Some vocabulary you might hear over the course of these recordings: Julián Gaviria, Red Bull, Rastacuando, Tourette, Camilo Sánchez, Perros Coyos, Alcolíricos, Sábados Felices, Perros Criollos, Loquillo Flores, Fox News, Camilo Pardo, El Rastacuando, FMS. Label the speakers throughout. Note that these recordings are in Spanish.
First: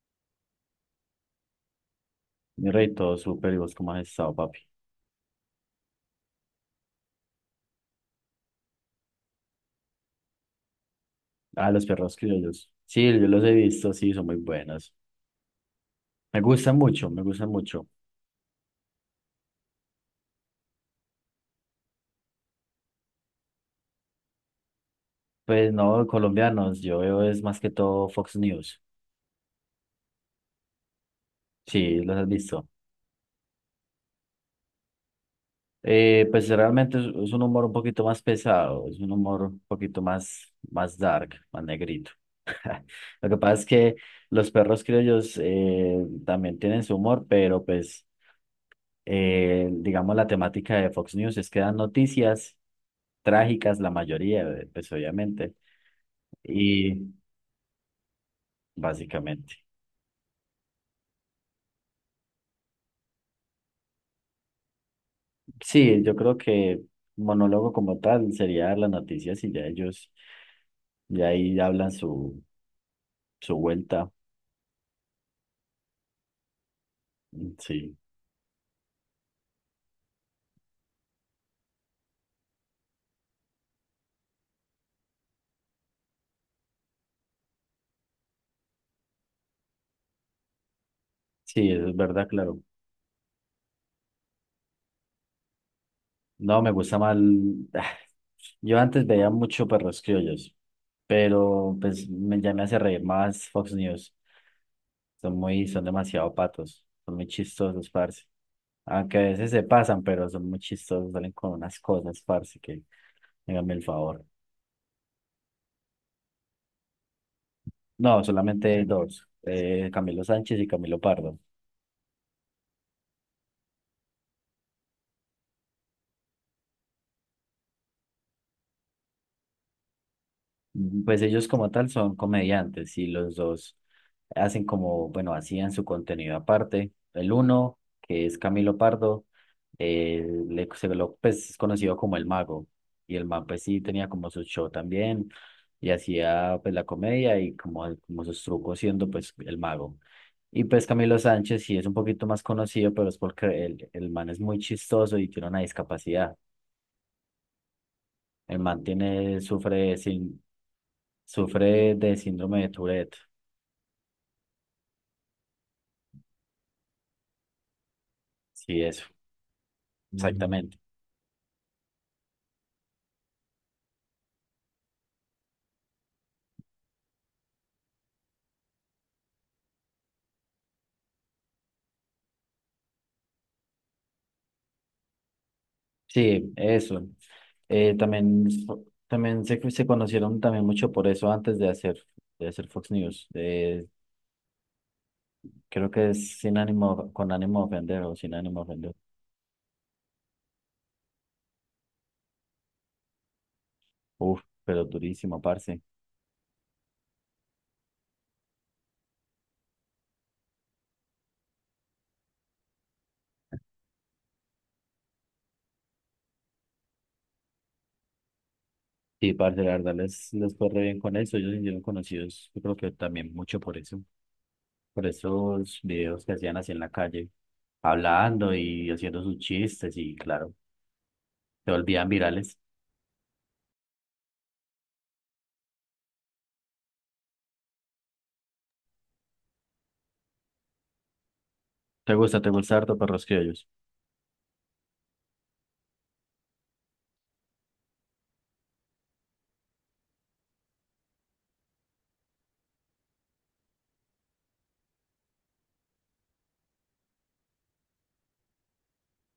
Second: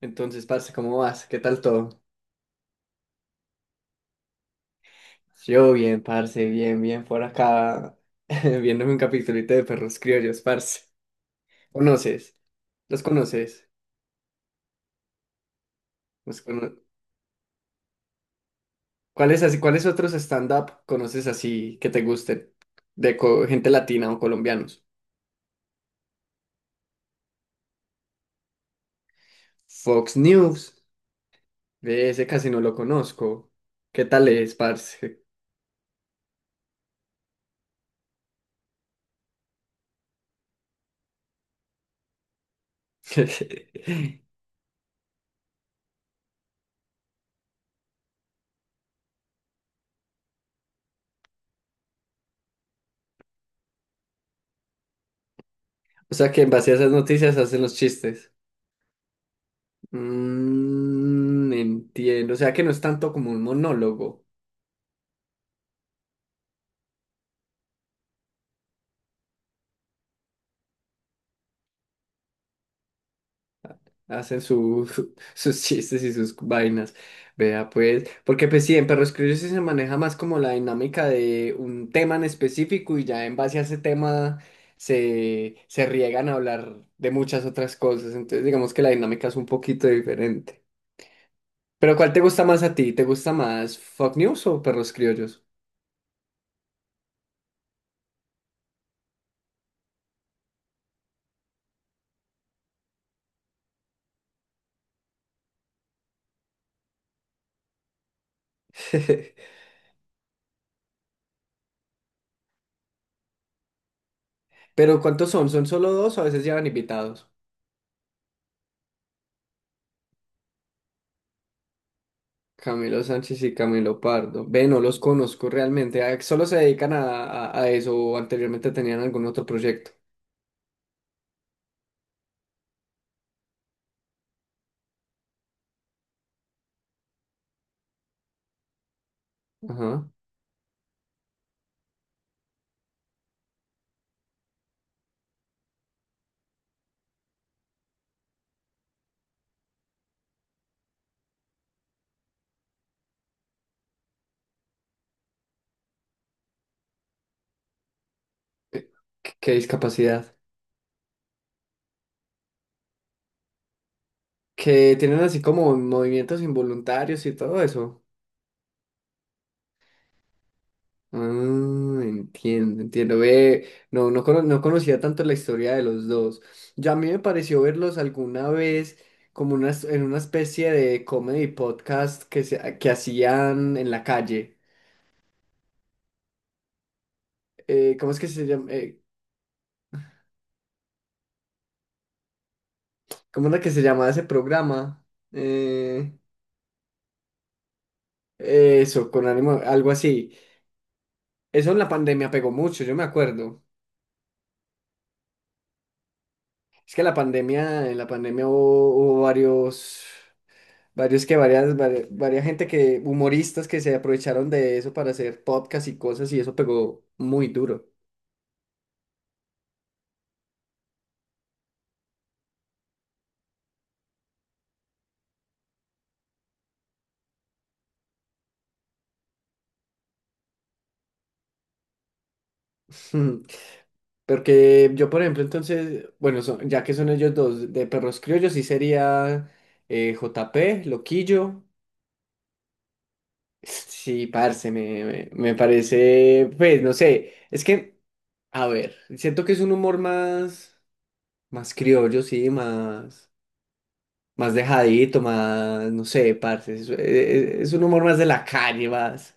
Speaker 1: Entonces, parce, ¿cómo vas? ¿Qué tal todo?
Speaker 2: Mi rey, todo súper. ¿Y vos cómo has estado, papi?
Speaker 1: Yo bien, parce, bien, por acá, viéndome un capitulito de perros criollos, parce.
Speaker 2: Ah, los perros
Speaker 1: ¿Conoces?
Speaker 2: criollos.
Speaker 1: ¿Los
Speaker 2: Sí, yo los he
Speaker 1: conoces?
Speaker 2: visto, sí, son muy buenos. Me
Speaker 1: ¿Los cono-
Speaker 2: gustan mucho, me gustan mucho.
Speaker 1: ¿Cuáles así, cuáles otros stand-up conoces así que te gusten? Gente latina o colombianos.
Speaker 2: Pues no, colombianos, yo veo es más que todo Fox News.
Speaker 1: Fox News,
Speaker 2: Sí,
Speaker 1: ve,
Speaker 2: los
Speaker 1: ese
Speaker 2: has
Speaker 1: casi no
Speaker 2: visto.
Speaker 1: lo conozco. ¿Qué tal es, parce?
Speaker 2: Pues realmente es un humor un poquito más pesado, es un humor un poquito más, más dark, más negrito. Lo que pasa es que los perros criollos también tienen su humor, pero pues, digamos, la temática de Fox News es que dan noticias trágicas la mayoría, pues obviamente,
Speaker 1: O sea que en base a esas
Speaker 2: y
Speaker 1: noticias hacen los chistes.
Speaker 2: básicamente.
Speaker 1: Entiendo, o sea que no es tanto como un monólogo,
Speaker 2: Sí, yo creo que monólogo como tal sería dar las noticias y ya ellos, ya ahí hablan su, su vuelta.
Speaker 1: hacen sus chistes y sus vainas,
Speaker 2: Mm,
Speaker 1: vea
Speaker 2: sí,
Speaker 1: pues, porque pues sí, en Perros Criollos sí se maneja más como la dinámica de un tema en específico y ya en base a ese tema se riegan a hablar de muchas otras cosas, entonces digamos que la dinámica es un poquito diferente.
Speaker 2: sí, eso
Speaker 1: Pero
Speaker 2: es
Speaker 1: ¿cuál te
Speaker 2: verdad,
Speaker 1: gusta
Speaker 2: claro.
Speaker 1: más a ti? ¿Te gusta más Fox News o Perros Criollos?
Speaker 2: No, me gusta mal. Yo antes veía mucho perros criollos, pero pues ya me hace reír más Fox News. Son muy, son demasiado patos, son muy chistosos, parce. Aunque a veces se pasan, pero son muy chistosos, salen con unas cosas, parce, que háganme el favor.
Speaker 1: Pero ¿cuántos son? ¿Son solo dos o a veces llevan invitados?
Speaker 2: No, solamente hay dos, Camilo Sánchez y Camilo Pardo.
Speaker 1: Camilo Sánchez y Camilo Pardo. Ve, no los conozco realmente. Ah, solo se dedican a eso o anteriormente tenían algún otro proyecto.
Speaker 2: Mm, pues ellos como tal son comediantes y los dos hacen como, bueno, hacían su contenido aparte. El uno, que es Camilo Pardo,
Speaker 1: Ajá.
Speaker 2: él, pues, es conocido como el mago. Y el man, pues sí, tenía como su show también y hacía pues la comedia y como, como sus trucos siendo pues el mago. Y pues Camilo Sánchez sí es un poquito más conocido, pero es porque el man es muy chistoso y tiene una discapacidad. El man
Speaker 1: Eh, Qué,
Speaker 2: tiene,
Speaker 1: qué
Speaker 2: sufre de,
Speaker 1: discapacidad.
Speaker 2: sin- sufre de síndrome de Tourette.
Speaker 1: Que tienen así como movimientos involuntarios y todo eso.
Speaker 2: Sí, eso, mm, exactamente.
Speaker 1: Ah, entiendo, entiendo. Ve, no conocía tanto la historia de los dos. Ya a mí me pareció verlos alguna vez como una, en una especie de comedy podcast que hacían en la calle
Speaker 2: Sí, eso.
Speaker 1: ¿cómo es que
Speaker 2: También,
Speaker 1: se llama?
Speaker 2: también se conocieron también mucho por eso antes de hacer Fox News.
Speaker 1: ¿Cómo era que se llamaba ese programa?
Speaker 2: Creo que
Speaker 1: Eh,
Speaker 2: es sin ánimo, con ánimo de ofender o sin ánimo de ofender.
Speaker 1: eso, con ánimo, algo así. Eso en la pandemia pegó mucho, yo me acuerdo.
Speaker 2: Uf, pero durísimo, parce.
Speaker 1: Es que la pandemia, en la pandemia hubo varios, varios que varias gente que, humoristas que se aprovecharon de eso para hacer podcasts y cosas y eso pegó muy duro.
Speaker 2: Sí, parce, la verdad les, les fue re bien con eso. Ellos se hicieron conocidos, yo creo que también mucho por eso. Por esos videos que hacían así en la calle, hablando y haciendo sus chistes y claro, se volvían virales.
Speaker 1: Porque yo, por ejemplo, entonces, bueno, ya que son ellos dos, de Perros Criollos sí sería JP, Loquillo.
Speaker 2: Te gusta harto Perros Criollos?
Speaker 1: Sí, parce, me parece, pues, no sé, es que, a ver, siento que es un humor más, más criollo, sí, más, más dejadito, más, no sé, parce, es un humor más de la calle, más,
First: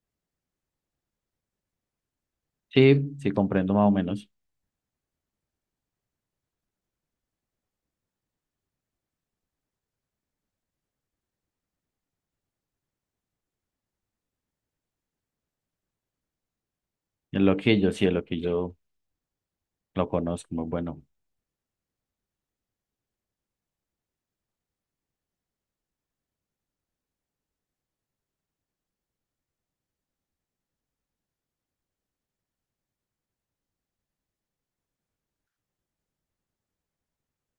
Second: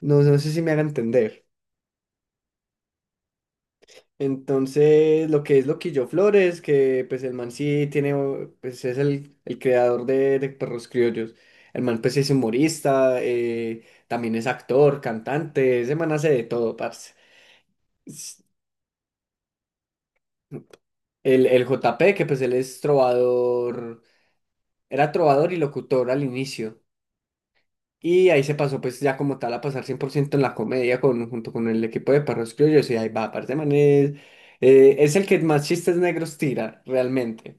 Speaker 1: no, no sé si me haga entender.
Speaker 2: Sí, sí, comprendo más o menos.
Speaker 1: Entonces, lo que es Loquillo Flores, que pues el man sí tiene, pues es el creador de Perros Criollos, el man pues es humorista, también es actor, cantante, ese man hace de todo, parce.
Speaker 2: El loquillo, sí, el loquillo lo conozco, muy bueno.
Speaker 1: El J P que pues él es trovador, era trovador y locutor al inicio. Y ahí se pasó pues ya como tal a pasar 100% en la comedia con, junto con el equipo de Perros Criollos y ahí va, aparte man es el que más chistes negros tira realmente.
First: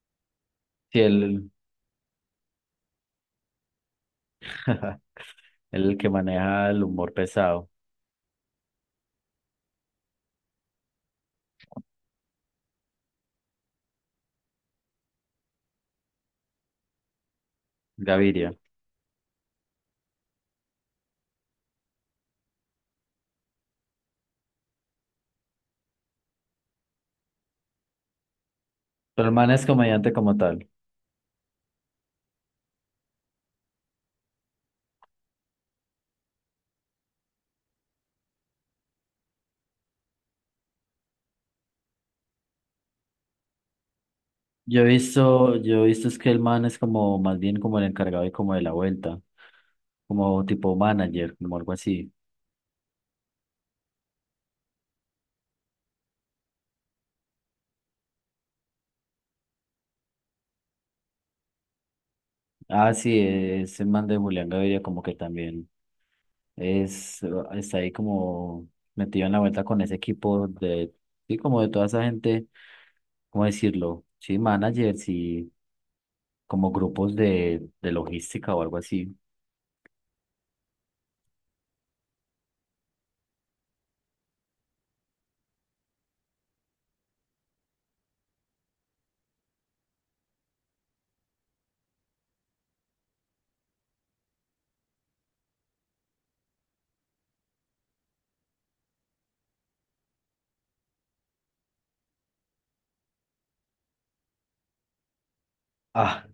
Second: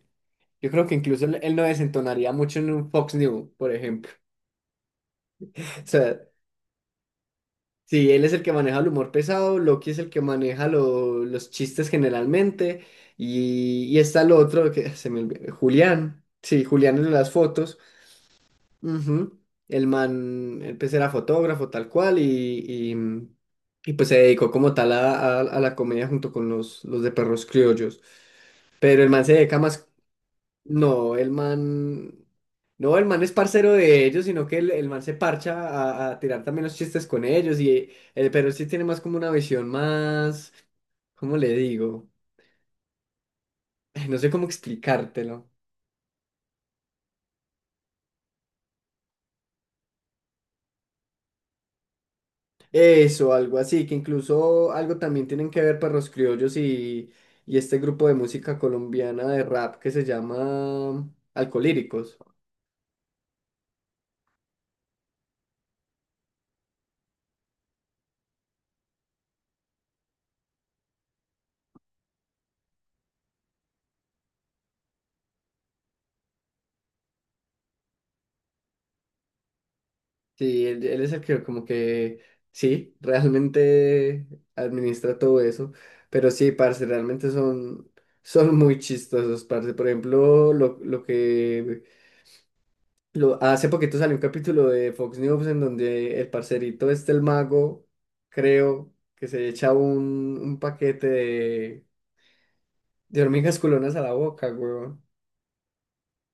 Speaker 1: Yo creo que
Speaker 2: Sí,
Speaker 1: incluso
Speaker 2: él,
Speaker 1: él no desentonaría mucho en un Fox News, por ejemplo.
Speaker 2: él
Speaker 1: O
Speaker 2: es el que
Speaker 1: sea,
Speaker 2: maneja el humor pesado,
Speaker 1: sí, él es el que maneja el humor pesado, Loki es el que maneja los chistes generalmente y está el otro que se me olvidó, Julián. Sí, Julián en las fotos.
Speaker 2: Gaviria.
Speaker 1: Ujú. El man, pues era fotógrafo tal cual y, y, pues se dedicó como tal a la comedia junto con los de perros criollos. Pero el man
Speaker 2: Pero
Speaker 1: se
Speaker 2: el man
Speaker 1: dedica
Speaker 2: es
Speaker 1: más,
Speaker 2: comediante como tal.
Speaker 1: no, el man, no, el man es parcero de ellos, sino que el man se parcha a tirar también los chistes con ellos y el pero sí tiene más como una visión más, ¿cómo le digo? No sé cómo explicártelo.
Speaker 2: Yo he visto es que el man es como, más bien como el encargado y como de la vuelta, como tipo manager, como algo así.
Speaker 1: Eso, algo así, que incluso algo también tienen que ver Perros Criollos y este grupo de música colombiana de rap que se llama Alcolíricos.
Speaker 2: Ah, sí, es el man de Julián Gaviria como que también es, está ahí como metido en la vuelta con ese equipo de, sí, como de toda esa gente, ¿cómo decirlo? Sí, managers y como grupos de logística o algo así.
Speaker 1: Sí, él es el que como que, sí, realmente administra todo eso, pero sí, parce, realmente son, son muy chistosos, parce. Por ejemplo, hace poquito salió un capítulo de Fox News en donde el parcerito este, el mago, creo que se echa un paquete de hormigas culonas a la boca, weón.
Speaker 2: Ah,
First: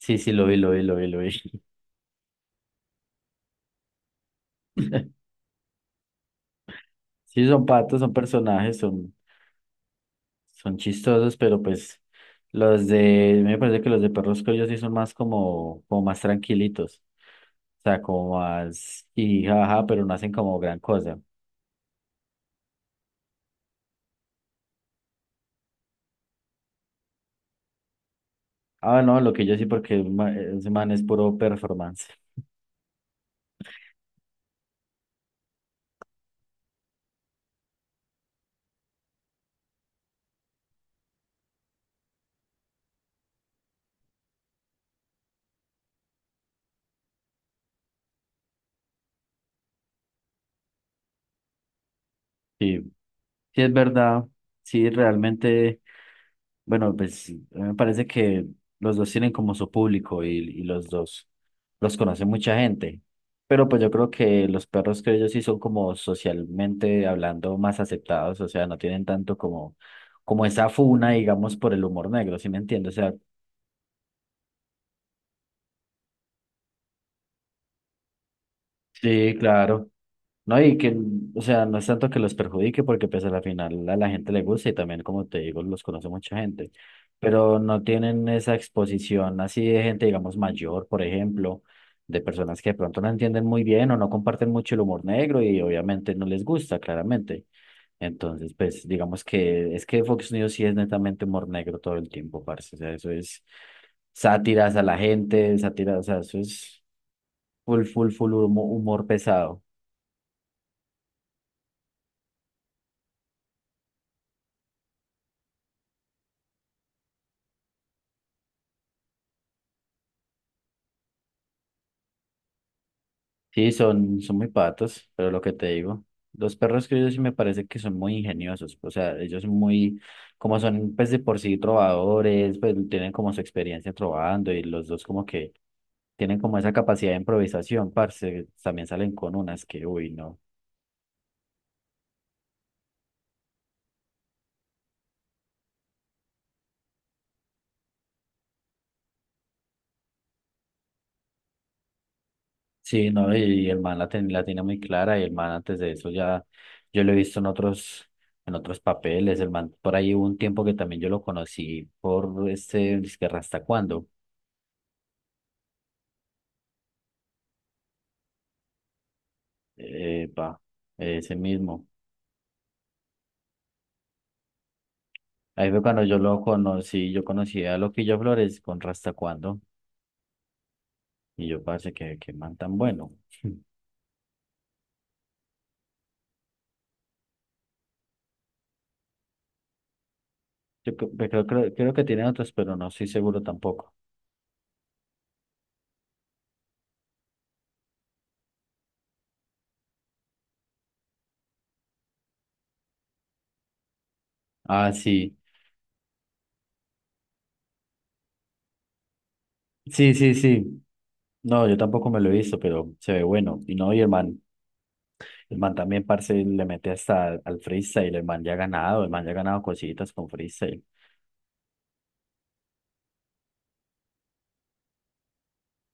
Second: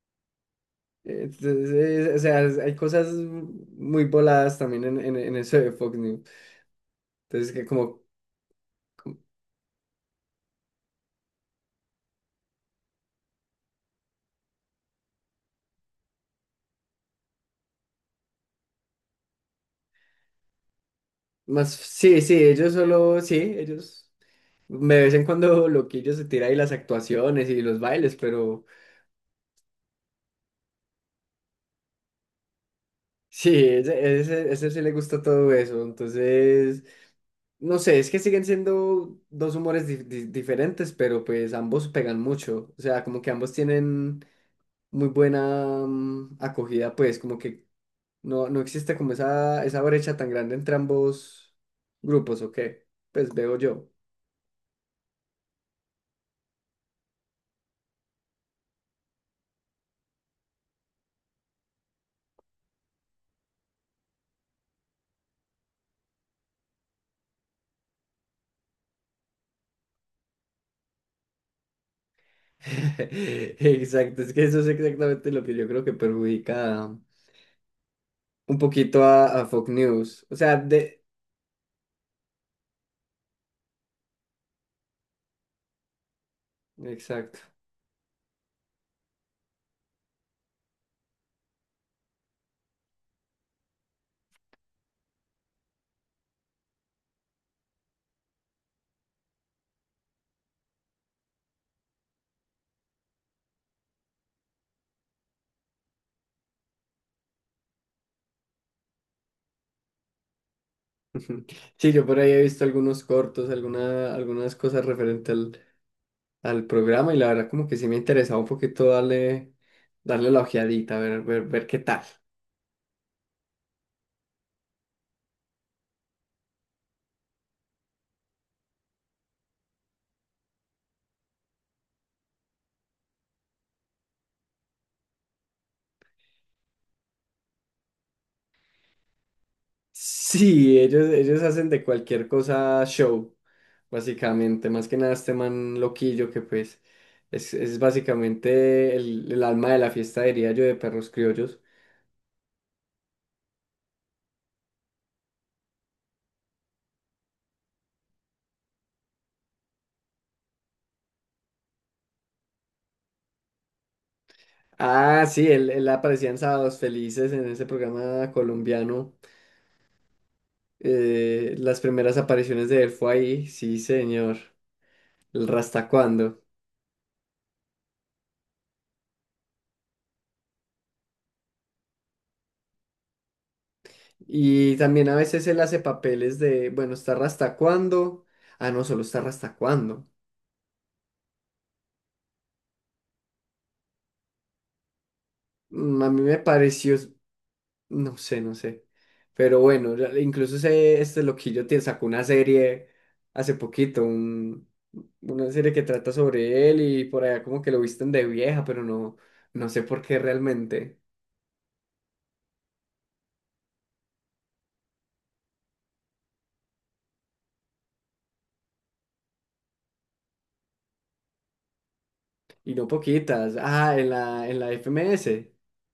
Speaker 2: sí, sí, lo vi, lo vi, lo vi, lo vi.
Speaker 1: Entonces, o sea, hay cosas muy voladas también en eso de Fox News.
Speaker 2: Sí,
Speaker 1: Entonces, que
Speaker 2: son patos,
Speaker 1: como
Speaker 2: son personajes, son, son chistosos, pero pues los de, me parece que los de Perros Coyos sí son más como, como más tranquilitos. O sea, como más y jaja, pero no hacen como gran cosa.
Speaker 1: más, sí, sí, ellos solo, sí, ellos, de vez en cuando Loquillo se tira ahí las actuaciones y los bailes, pero
Speaker 2: Ah, no, lo que yo sí, porque ese man es puro performance.
Speaker 1: sí, ese sí le gusta todo eso. Entonces... No sé, es que siguen siendo dos humores diferentes, pero pues ambos pegan mucho. O sea, como que ambos tienen muy buena acogida, pues como que no, no existe como esa brecha tan grande entre ambos grupos, ¿o
Speaker 2: Sí,
Speaker 1: qué? Pues veo
Speaker 2: sí es
Speaker 1: yo.
Speaker 2: verdad, sí, realmente. Bueno, pues a mí me parece que los dos tienen como su público y los dos los conoce mucha gente. Pero pues yo creo que los perros que ellos sí son como socialmente hablando más aceptados, o sea, no tienen tanto como, como esa funa, digamos, por el humor negro, ¿sí me entiendes? O sea,
Speaker 1: Exacto, es que eso es exactamente lo que yo creo que perjudica un poquito
Speaker 2: sí,
Speaker 1: a Fox
Speaker 2: claro.
Speaker 1: News. O sea,
Speaker 2: No, y que,
Speaker 1: de...
Speaker 2: o sea, no es tanto que los perjudique, porque pues a la final a la gente le gusta y también, como te digo, los conoce mucha gente,
Speaker 1: Exacto.
Speaker 2: pero no tienen esa exposición así de gente, digamos, mayor, por ejemplo, de personas que de pronto no entienden muy bien o no comparten mucho el humor negro y obviamente no les gusta, claramente. Entonces, pues, digamos que es que Fox News sí es netamente humor negro todo el tiempo, parce, o sea, eso es sátiras a la gente, sátiras, o sea, eso es full, full, full humor pesado.
Speaker 1: Sí, yo por ahí he visto algunos cortos, alguna, algunas cosas referentes al programa y la verdad como que sí me interesaba un poquito darle, darle la ojeadita, ver, ver, ver qué tal.
Speaker 2: Sí, son, son muy patos, pero lo que te digo, los perros criollos sí me parece que son muy ingeniosos, o sea, ellos son muy, como son pues de por sí trovadores, pues tienen como su experiencia trovando y los dos como que tienen como esa capacidad de improvisación, parce, también salen con unas que, uy, no.
Speaker 1: Sí, ellos hacen de cualquier cosa show, básicamente. Más que nada este man loquillo que pues es básicamente el alma de la fiesta, diría yo, de Perros Criollos.
Speaker 2: Sí, no, y el man la, la tiene muy clara y el man antes de eso ya, yo lo he visto en otros papeles, el man por ahí hubo un tiempo que también yo lo conocí por este, es que Rasta Cuando.
Speaker 1: Ah, sí, él aparecía en Sábados Felices en ese programa colombiano.
Speaker 2: Epa, ese
Speaker 1: Las
Speaker 2: mismo.
Speaker 1: primeras apariciones de él fue ahí, sí, señor. El
Speaker 2: Ahí fue cuando yo lo
Speaker 1: Rastacuando.
Speaker 2: conocí, yo conocí a Loquillo Flores con Rastacuando y yo parece que man tan bueno.
Speaker 1: Y también a veces él hace papeles de, bueno, ¿estar hasta cuándo? Ah, no, solo estar hasta cuándo.
Speaker 2: Creo, creo que tiene otros, pero no estoy seguro tampoco.
Speaker 1: A mí me pareció, no sé, no sé. Pero bueno, incluso ese, este loquillo te sacó una serie hace poquito,
Speaker 2: Ah, sí,
Speaker 1: una serie que trata sobre él y por allá como que lo visten de vieja, pero no, no sé por
Speaker 2: sí,
Speaker 1: qué
Speaker 2: sí, sí.
Speaker 1: realmente.
Speaker 2: No, yo tampoco me lo he visto, pero se ve bueno. Y no, y el man también, parce, le mete hasta al freestyle, el man ya ha ganado, el man ya ha ganado cositas con freestyle,
Speaker 1: Y no poquitas. Ah, en la FMS,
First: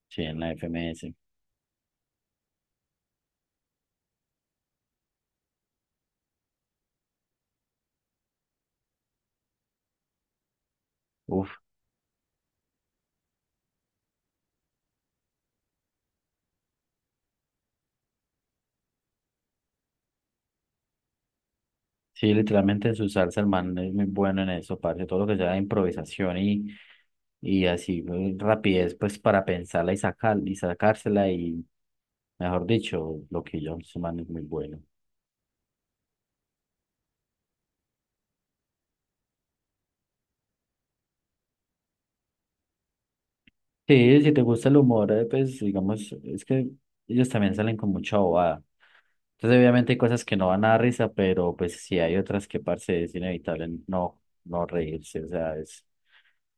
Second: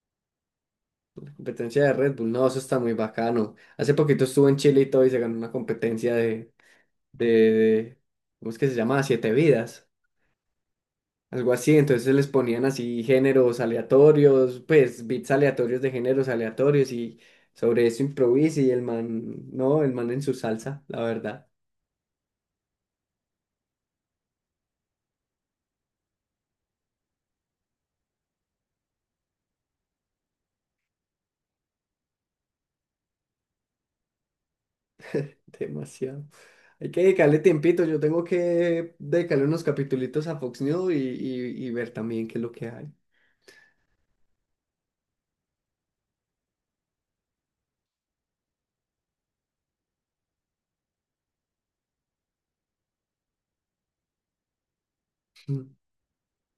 Speaker 2: sí, en la FMS.
Speaker 1: la competencia de Red Bull. No, eso está muy bacano. Hace poquito estuvo en Chile y todo y se ganó una competencia de, ¿cómo es que se llama? Siete vidas,
Speaker 2: Uf,
Speaker 1: algo así. Entonces les ponían así géneros aleatorios, pues beats aleatorios de géneros aleatorios y sobre eso improvisa y el man, no, el man en su salsa, la verdad,
Speaker 2: sí, literalmente su salsa, el man es muy bueno en eso, parce, todo lo que sea improvisación y así rapidez, pues para pensarla y sacar, y sacársela y, mejor dicho, lo que yo, ese man es muy bueno.
Speaker 1: demasiado. Hay que dedicarle tiempito, yo tengo que dedicarle unos capitulitos a Fox News y, y ver también qué es lo que hay.
Speaker 2: Sí, si te gusta el humor, pues digamos, es que ellos también salen con mucha bobada. Entonces, obviamente hay cosas que no van a dar risa, pero pues sí hay otras que, parce, es inevitable no, no reírse, o sea,
Speaker 1: Mm,
Speaker 2: es...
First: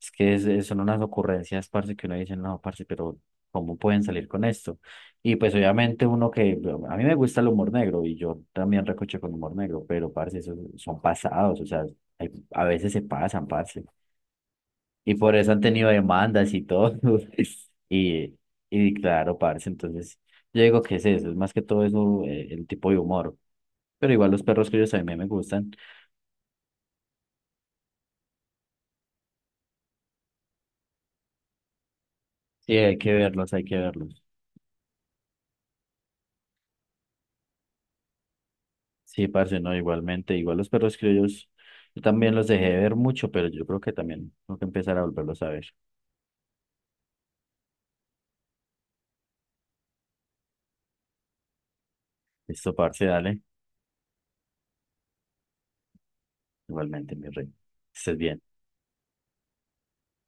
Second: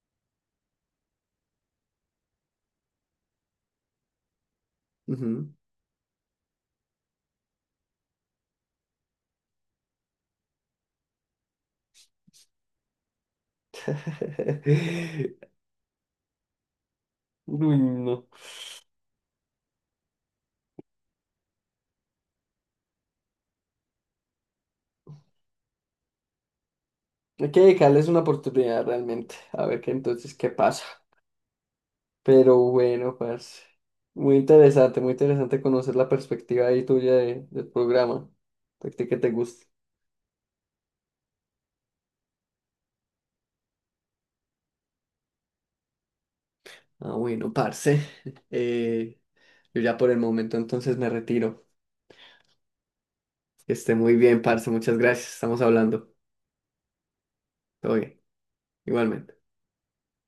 Speaker 2: Son unas ocurrencias, parce, que uno dice, no, parce, pero ¿cómo pueden salir con esto? Y
Speaker 1: Ujú.
Speaker 2: pues obviamente uno que, bueno, a mí me gusta el humor negro y yo también recoche con humor negro, pero parce, esos son pasados, o sea, a veces se pasan, parce. Y por eso han tenido demandas y todo.
Speaker 1: Uy, no.
Speaker 2: Y, y claro, parce, entonces yo digo que es eso, es más que todo eso, el tipo de humor. Pero igual los perros que ellos también me gustan
Speaker 1: Hay que dedicarles una oportunidad realmente, a ver qué entonces qué pasa. Pero
Speaker 2: y hay que
Speaker 1: bueno,
Speaker 2: verlos,
Speaker 1: pues
Speaker 2: hay que verlos.
Speaker 1: muy interesante conocer la perspectiva ahí tuya del programa. De ti que
Speaker 2: Sí,
Speaker 1: te
Speaker 2: parce,
Speaker 1: gusta.
Speaker 2: no, igualmente, igual los perros criollos, yo también los dejé de ver mucho, pero yo creo que también tengo que empezar a volverlos a ver.
Speaker 1: Ah, bueno, parce. eh, yo ya por el momento entonces me retiro.
Speaker 2: Listo, parce, dale,
Speaker 1: Que esté muy bien, parce. Muchas gracias. Estamos hablando.
Speaker 2: igualmente, mi rey. Que
Speaker 1: Todo
Speaker 2: estés
Speaker 1: bien.
Speaker 2: bien.
Speaker 1: Igualmente.